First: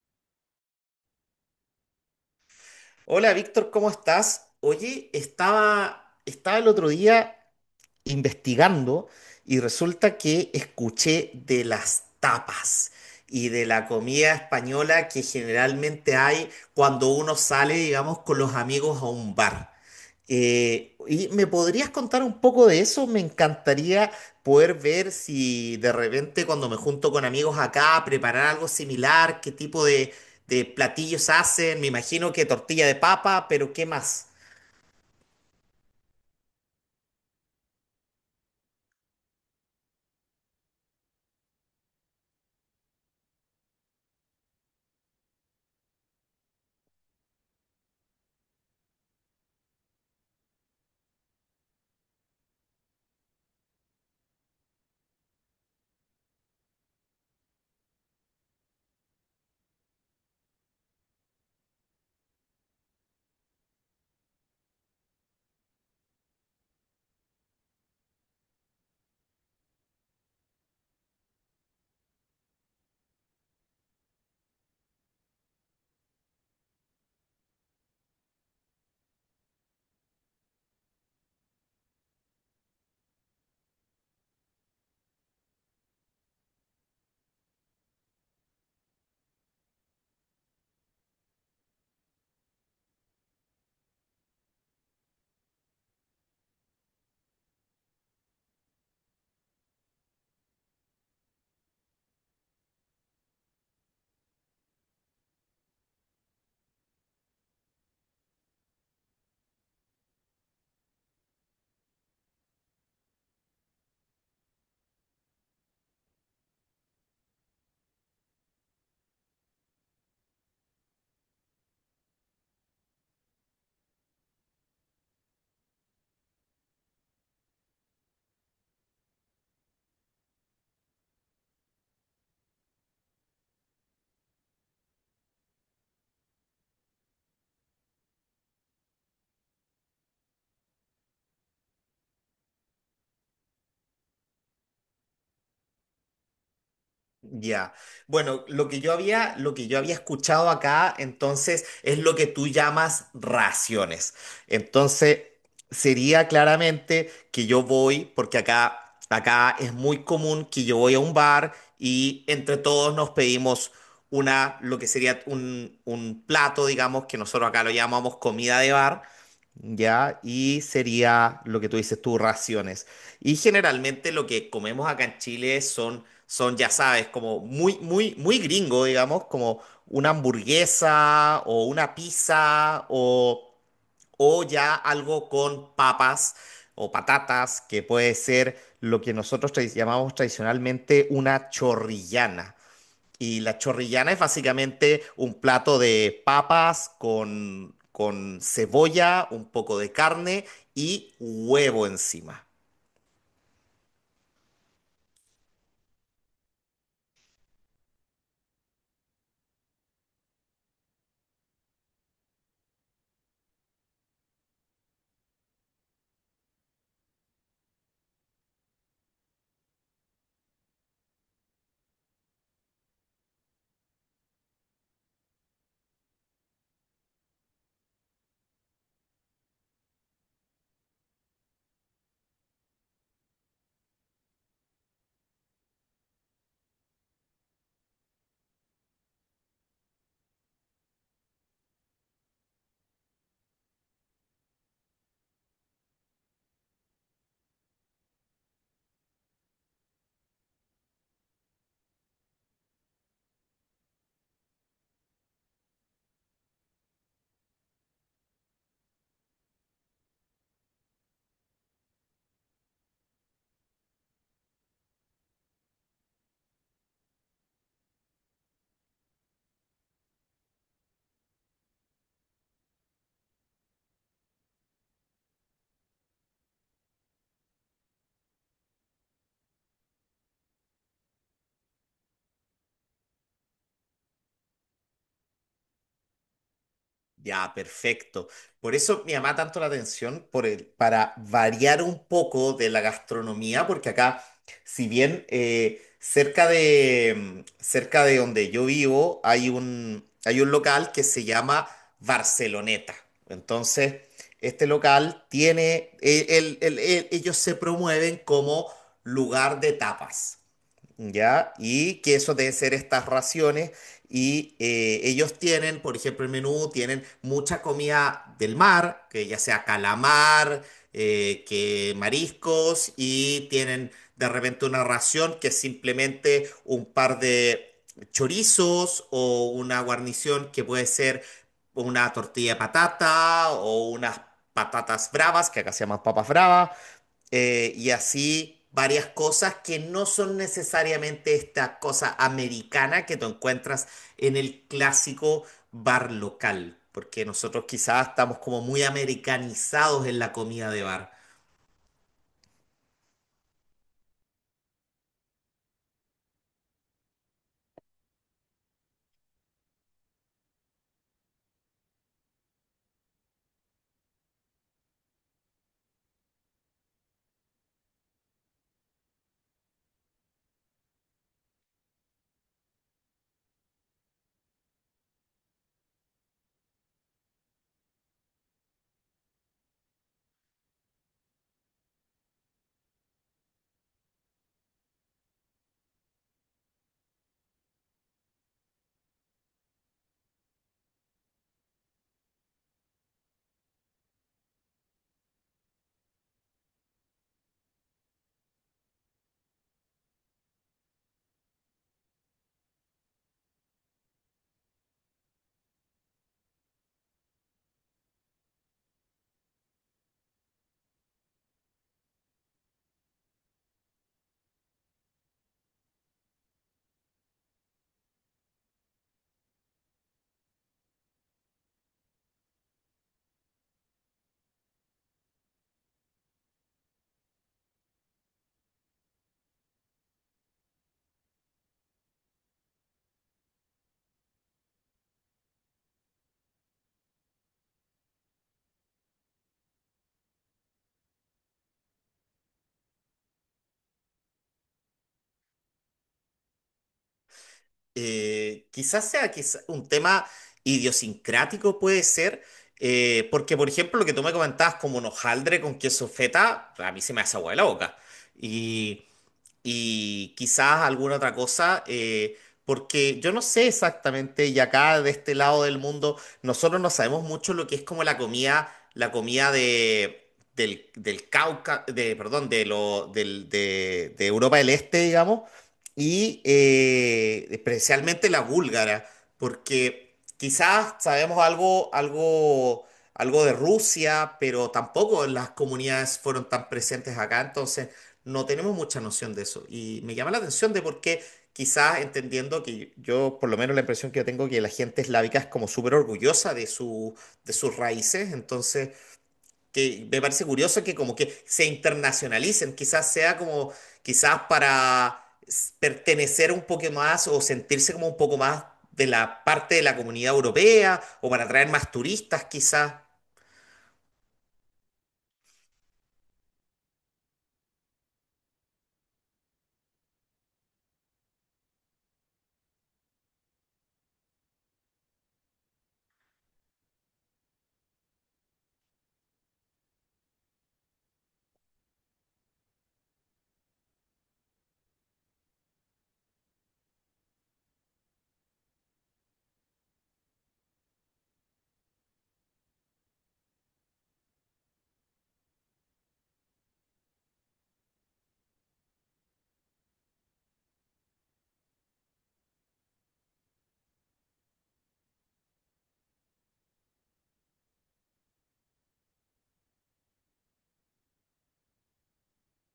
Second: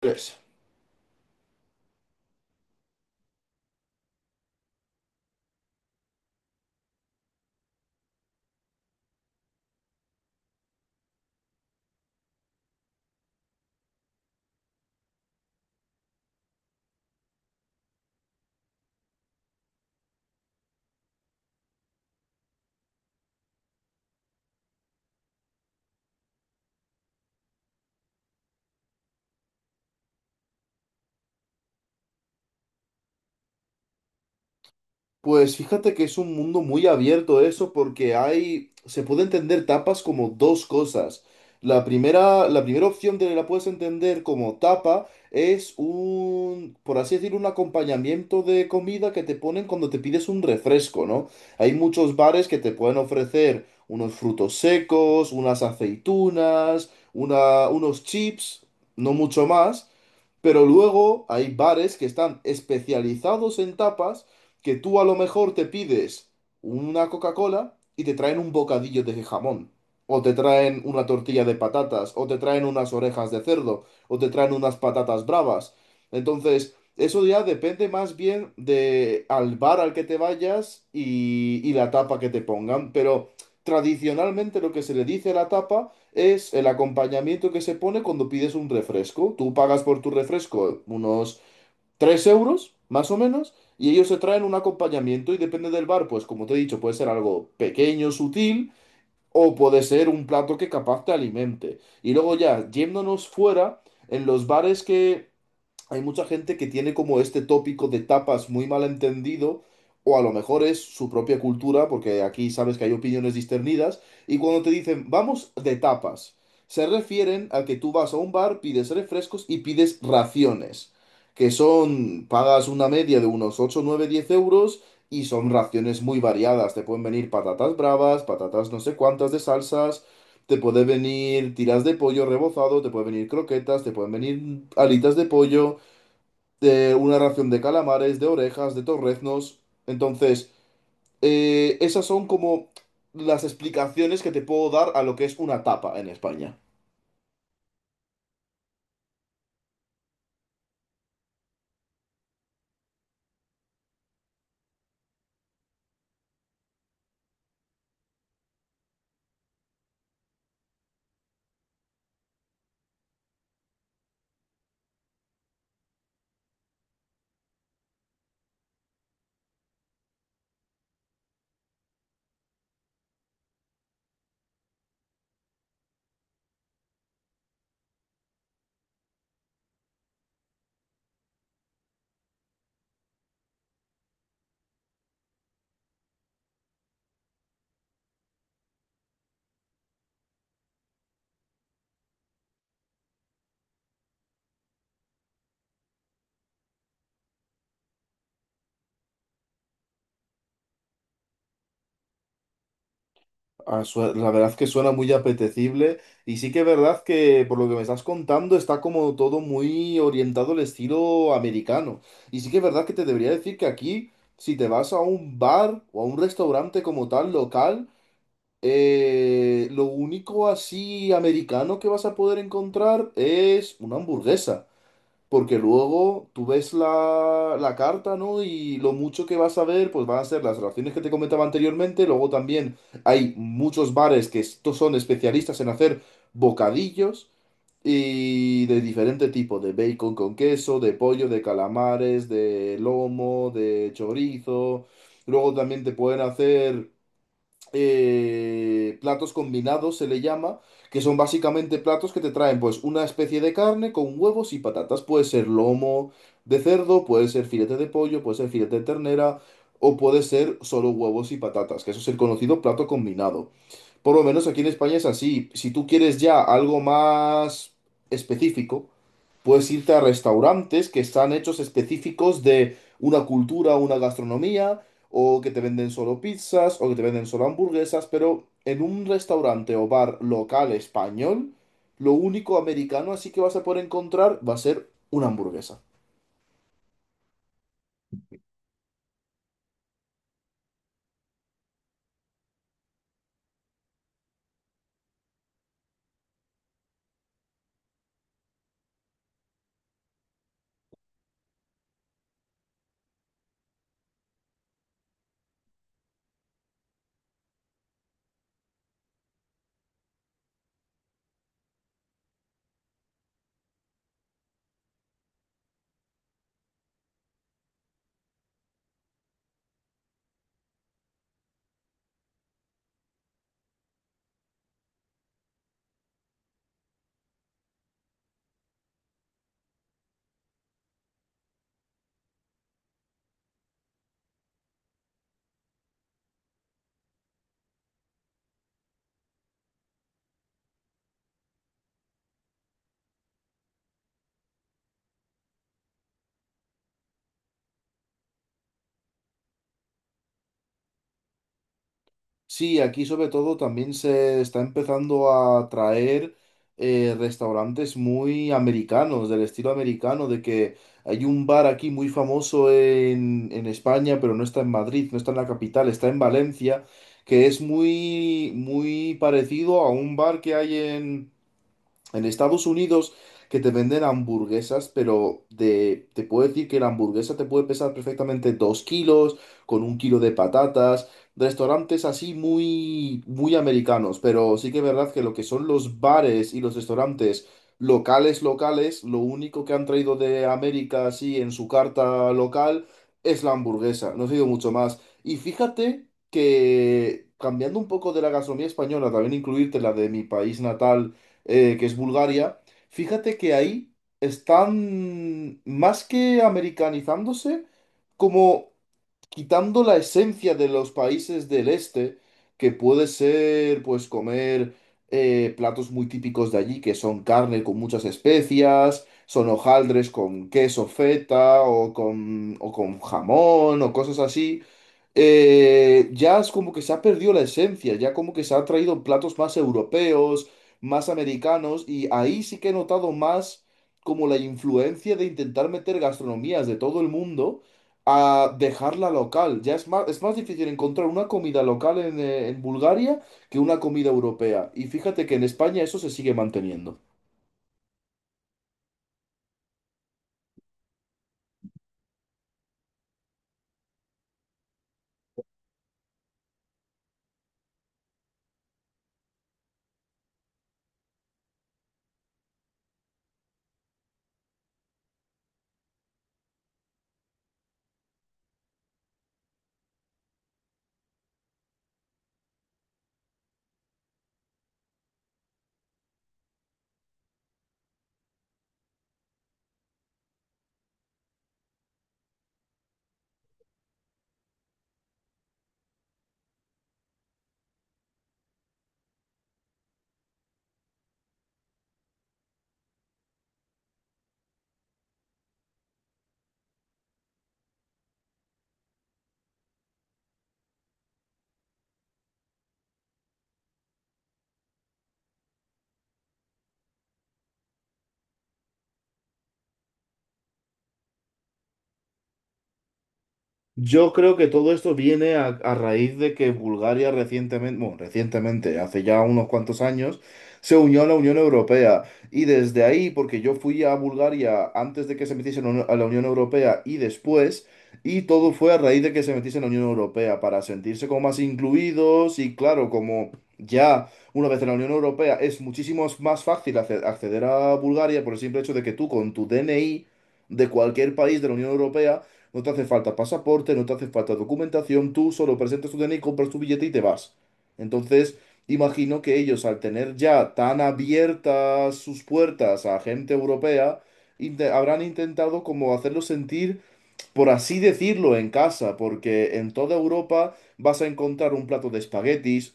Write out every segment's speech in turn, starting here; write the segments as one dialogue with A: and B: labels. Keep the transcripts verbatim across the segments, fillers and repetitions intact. A: Pues,
B: Hola Víctor, ¿cómo estás? Oye, estaba, estaba el otro día investigando y resulta que escuché de las tapas y de la comida española que generalmente hay cuando uno sale, digamos, con los amigos a un bar. Eh, ¿y me podrías contar un poco de eso? Me encantaría poder ver si de repente cuando me junto con amigos acá preparar algo similar, qué tipo de, de platillos hacen. Me imagino que tortilla de papa, pero ¿qué más?
A: pues fíjate que es un mundo muy abierto eso porque hay, se puede entender tapas como dos cosas. La primera, la primera opción de la puedes entender como tapa es un, por así decir, un acompañamiento de comida que te ponen cuando te pides un refresco, ¿no? Hay muchos bares que te pueden ofrecer unos frutos secos, unas aceitunas, una, unos chips, no mucho más. Pero luego hay bares que están especializados en tapas, que tú a lo mejor te pides una Coca-Cola y te traen un bocadillo de jamón, o te traen una tortilla de patatas, o te traen unas orejas de cerdo, o te traen unas patatas bravas. Entonces, eso ya depende más bien de al bar al que te vayas y, y la tapa que te pongan, pero tradicionalmente lo que se le dice a la tapa es el acompañamiento que se pone cuando pides un refresco. Tú pagas por tu refresco unos tres euros, más o menos, y ellos se traen un acompañamiento y depende del bar, pues como te he dicho, puede ser algo pequeño, sutil, o puede ser un plato que capaz te alimente. Y luego ya, yéndonos fuera, en los bares que hay mucha gente que tiene como este tópico de tapas muy mal entendido, o a lo mejor es su propia cultura, porque aquí sabes que hay opiniones discernidas, y cuando te dicen vamos de tapas, se refieren a que tú vas a un bar, pides refrescos y pides raciones, que son, pagas una media de unos ocho nueve diez euros. Y son raciones muy variadas. Te pueden venir patatas bravas, patatas no sé cuántas de salsas, te puede venir tiras de pollo rebozado, te pueden venir croquetas, te pueden venir alitas de pollo, de una ración de calamares, de orejas, de torreznos. Entonces, eh, esas son como las explicaciones que te puedo dar a lo que es una tapa en España.
B: Ya. Bueno, lo que yo había, lo que yo había escuchado acá, entonces, es lo que tú llamas raciones. Entonces, sería claramente que yo voy, porque acá, acá es muy común que yo voy a un bar y entre todos nos pedimos una, lo que sería un, un plato, digamos, que nosotros acá lo llamamos comida de bar, ¿ya? Y sería lo que tú dices tú, raciones. Y generalmente lo que comemos acá en Chile son, son, ya sabes, como muy, muy, muy gringo, digamos, como una hamburguesa o una pizza o, o ya algo con papas o patatas, que puede ser lo que nosotros tra- llamamos tradicionalmente una chorrillana. Y la chorrillana es básicamente un plato de papas con, con cebolla, un poco de carne y huevo encima.
A: Ah, su- La verdad que suena muy apetecible y sí que es verdad que por lo que me estás contando está como todo muy orientado al estilo americano. Y sí que es verdad que te debería decir que aquí, si te vas a un bar o a un restaurante como tal local, Eh, lo único así americano que vas a poder encontrar es una hamburguesa, porque luego tú ves la, la carta, ¿no? Y lo mucho que vas a ver, pues van a ser las raciones que te comentaba anteriormente. Luego también hay muchos bares que estos son especialistas en hacer bocadillos y de diferente tipo, de bacon con queso, de pollo, de calamares, de lomo, de chorizo. Luego también te pueden hacer eh, platos combinados se le llama, que son básicamente platos que te traen pues una especie de carne con huevos y patatas. Puede ser lomo de cerdo, puede ser filete de pollo, puede ser filete de ternera o puede ser solo huevos y patatas, que eso es el conocido plato combinado. Por lo menos aquí en España es así. Si tú quieres ya algo más específico, puedes irte a restaurantes que están hechos específicos de una cultura, una gastronomía, o que te venden solo pizzas, o que te venden solo hamburguesas, pero en un restaurante o bar local español, lo único americano así que vas a poder encontrar va a ser una hamburguesa.
B: Ya, perfecto. Por eso me llama tanto la atención por el- para variar un poco de la gastronomía, porque acá, si bien eh, cerca de, mm, cerca de donde yo vivo hay un, hay un local que se llama Barceloneta. Entonces, este local tiene, eh, el- el- el- ellos se promueven como lugar de tapas. ¿Ya? Y que eso deben ser estas raciones. Y eh, ellos tienen, por ejemplo, el menú, tienen mucha comida del mar, que ya sea calamar, eh, que mariscos, y tienen de repente una ración que es simplemente un par de chorizos o una guarnición que puede ser una tortilla de patata o unas patatas bravas, que acá se llaman papas bravas, eh, y así varias cosas que no son necesariamente esta cosa americana que tú encuentras en el clásico bar local, porque nosotros quizás estamos como muy americanizados en la comida de bar.
A: Sí, aquí sobre todo también se está empezando a traer eh, restaurantes muy americanos, del estilo americano. De que hay un bar aquí muy famoso en, en España, pero no está en Madrid, no está en la capital, está en Valencia, que es muy, muy parecido a un bar que hay en... En Estados Unidos que te venden hamburguesas, pero de, te puedo decir que la hamburguesa te puede pesar perfectamente dos kilos, con un kilo de patatas, restaurantes así muy, muy americanos, pero sí que es verdad que lo que son los bares y los restaurantes locales, locales, lo único que han traído de América así en su carta local es la hamburguesa, no ha sido mucho más. Y fíjate que cambiando un poco de la gastronomía española, también incluirte la de mi país natal, eh, que es Bulgaria, fíjate que ahí están más que americanizándose, como quitando la esencia de los países del este, que puede ser, pues, comer eh, platos muy típicos de allí, que son carne con muchas especias, son hojaldres con queso feta o con, o con jamón o cosas así. Eh, ya es como que se ha perdido la esencia, ya como que se han traído platos más europeos, más americanos, y ahí sí que he notado más como la influencia de intentar meter gastronomías de todo el mundo a dejarla local. Ya es más, es más difícil encontrar una comida local en, eh, en Bulgaria que una comida europea. Y fíjate que en España eso se sigue manteniendo.
B: Eh, quizás sea quizá- un tema idiosincrático, puede ser, eh, porque por ejemplo lo que tú me comentabas como un hojaldre con queso feta, a mí se me hace agua de la boca. y y quizás alguna otra cosa, eh, porque yo no sé exactamente, y acá de este lado del mundo, nosotros no sabemos mucho lo que es como la comida, la comida de, del, del Cauca, de, perdón, de, lo, del, de, de Europa del Este, digamos, y eh, especialmente la búlgara, porque quizás sabemos algo, algo... Algo de Rusia, pero tampoco las comunidades fueron tan presentes acá, entonces no tenemos mucha noción de eso. Y me llama la atención de por qué, quizás entendiendo que yo, por lo menos la impresión que yo tengo, que la gente eslávica es como súper orgullosa de su, de sus raíces, entonces que me parece curioso que como que se internacionalicen, quizás sea como, quizás para s- pertenecer un poco más o sentirse como un poco más de la parte de la comunidad europea o para atraer más turistas, quizás.
A: Yo creo que todo esto viene a, a raíz de que Bulgaria recientemente, bueno, recientemente, hace ya unos cuantos años, se unió a la Unión Europea. Y desde ahí, porque yo fui a Bulgaria antes de que se metiese en la Uni- a la Unión Europea y después, y todo fue a raíz de que se metiese en la Unión Europea, para sentirse como más incluidos y claro, como ya una vez en la Unión Europea es muchísimo más fácil acce- acceder a Bulgaria por el simple hecho de que tú con tu D N I de cualquier país de la Unión Europea, no te hace falta pasaporte, no te hace falta documentación, tú solo presentas tu D N I, compras tu billete y te vas. Entonces, imagino que ellos, al tener ya tan abiertas sus puertas a gente europea, inte- habrán intentado como hacerlo sentir, por así decirlo, en casa, porque en toda Europa vas a encontrar un plato de espaguetis,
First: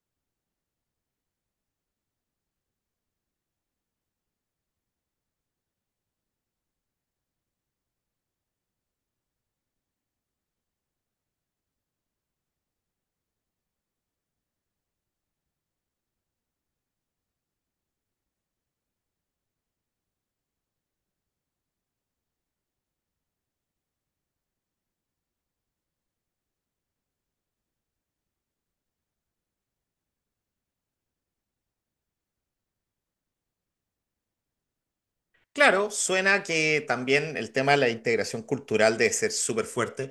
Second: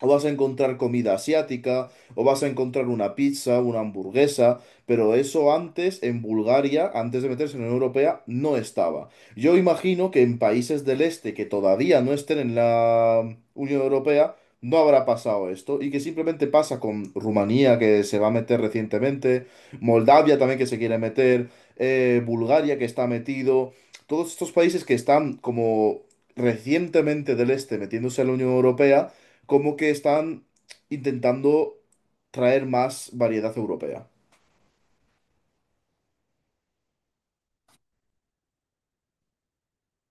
A: o vas a encontrar comida asiática, o vas a encontrar una pizza, una hamburguesa, pero eso antes en Bulgaria, antes de meterse en la Unión Europea, no estaba. Yo imagino que en países del este que todavía no estén en la Unión Europea, no habrá pasado esto, y que simplemente pasa con Rumanía, que se va a meter recientemente, Moldavia también que se quiere meter, eh, Bulgaria que está metido, todos estos países que están como recientemente del este metiéndose a la Unión Europea como que están intentando traer más variedad europea.
B: Claro, suena que también el tema de la integración cultural debe ser súper fuerte.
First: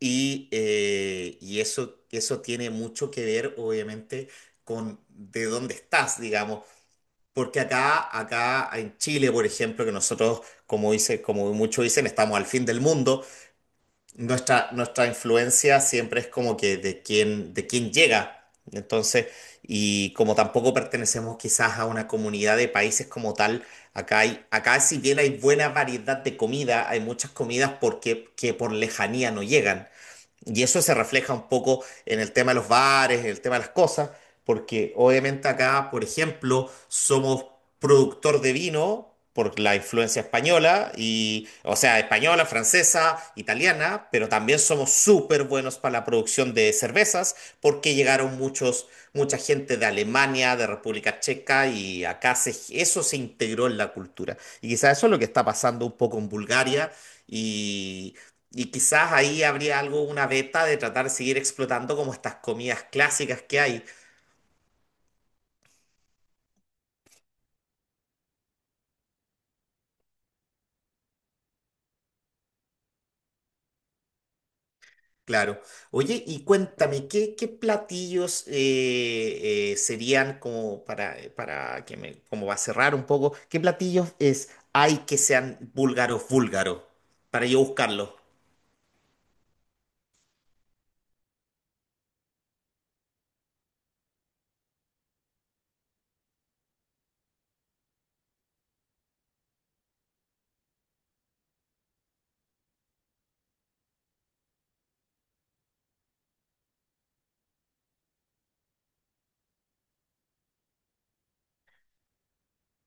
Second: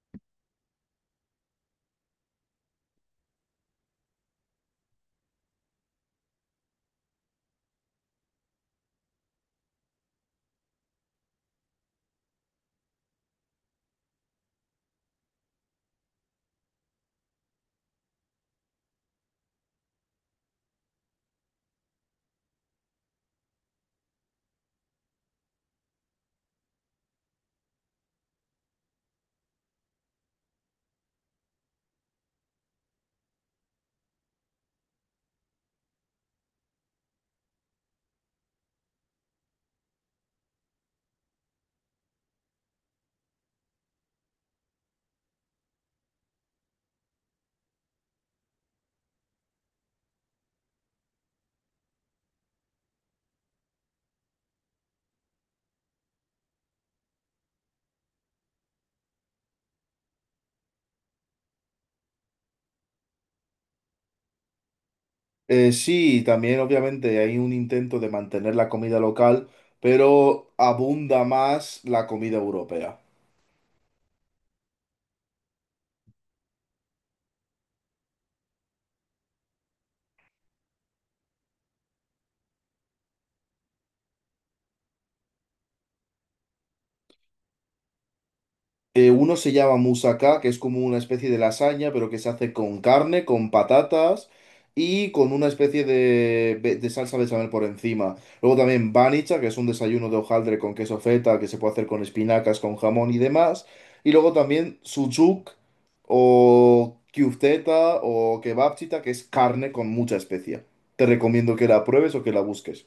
B: Y, eh, y eso, eso tiene mucho que ver, obviamente, con de dónde estás, digamos. Porque acá, acá en Chile, por ejemplo, que nosotros, como dice, como muchos dicen, estamos al fin del mundo, nuestra, nuestra influencia siempre es como que de quién, de quién llega. Entonces, y como tampoco pertenecemos quizás a una comunidad de países como tal, acá hay, acá si bien hay buena variedad de comida, hay muchas comidas porque, que por lejanía no llegan. Y eso se refleja un poco en el tema de los bares, en el tema de las cosas, porque obviamente acá, por ejemplo, somos productor de vino por la influencia española, y, o sea, española, francesa, italiana, pero también somos súper buenos para la producción de cervezas, porque llegaron muchos, mucha gente de Alemania, de República Checa, y acá se, eso se integró en la cultura. Y quizás eso es lo que está pasando un poco en Bulgaria. Y quizás ahí habría algo, una beta de tratar de seguir explotando como estas comidas clásicas que hay.
A: Eh, sí, también obviamente hay un intento de mantener la comida local, pero abunda más la comida europea.
B: Claro. Oye, y cuéntame, ¿qué, qué platillos eh, eh, serían como para, para que me, como va a cerrar un poco, qué platillos es, hay que sean búlgaros, búlgaros, para yo buscarlos?
A: Eh, uno se llama moussaka, que es como una especie de lasaña, pero que se hace con carne, con patatas y con una especie de, be- de salsa bechamel por encima. Luego también banicha, que es un desayuno de hojaldre con queso feta, que se puede hacer con espinacas, con jamón y demás. Y luego también sucuk o kyufteta o kebabchita, que es carne con mucha especia. Te recomiendo que la pruebes o que la busques.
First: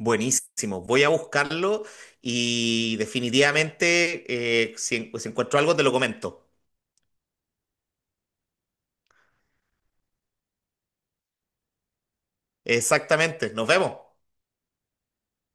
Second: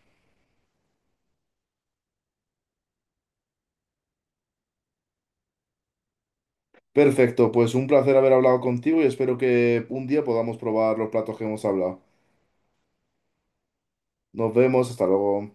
B: Buenísimo, voy a buscarlo y definitivamente eh, si, en- si encuentro algo te lo comento.
A: Perfecto, pues un placer haber hablado contigo y espero que un día podamos probar los platos que hemos hablado.
B: Exactamente, nos vemos.
A: Nos vemos, hasta luego.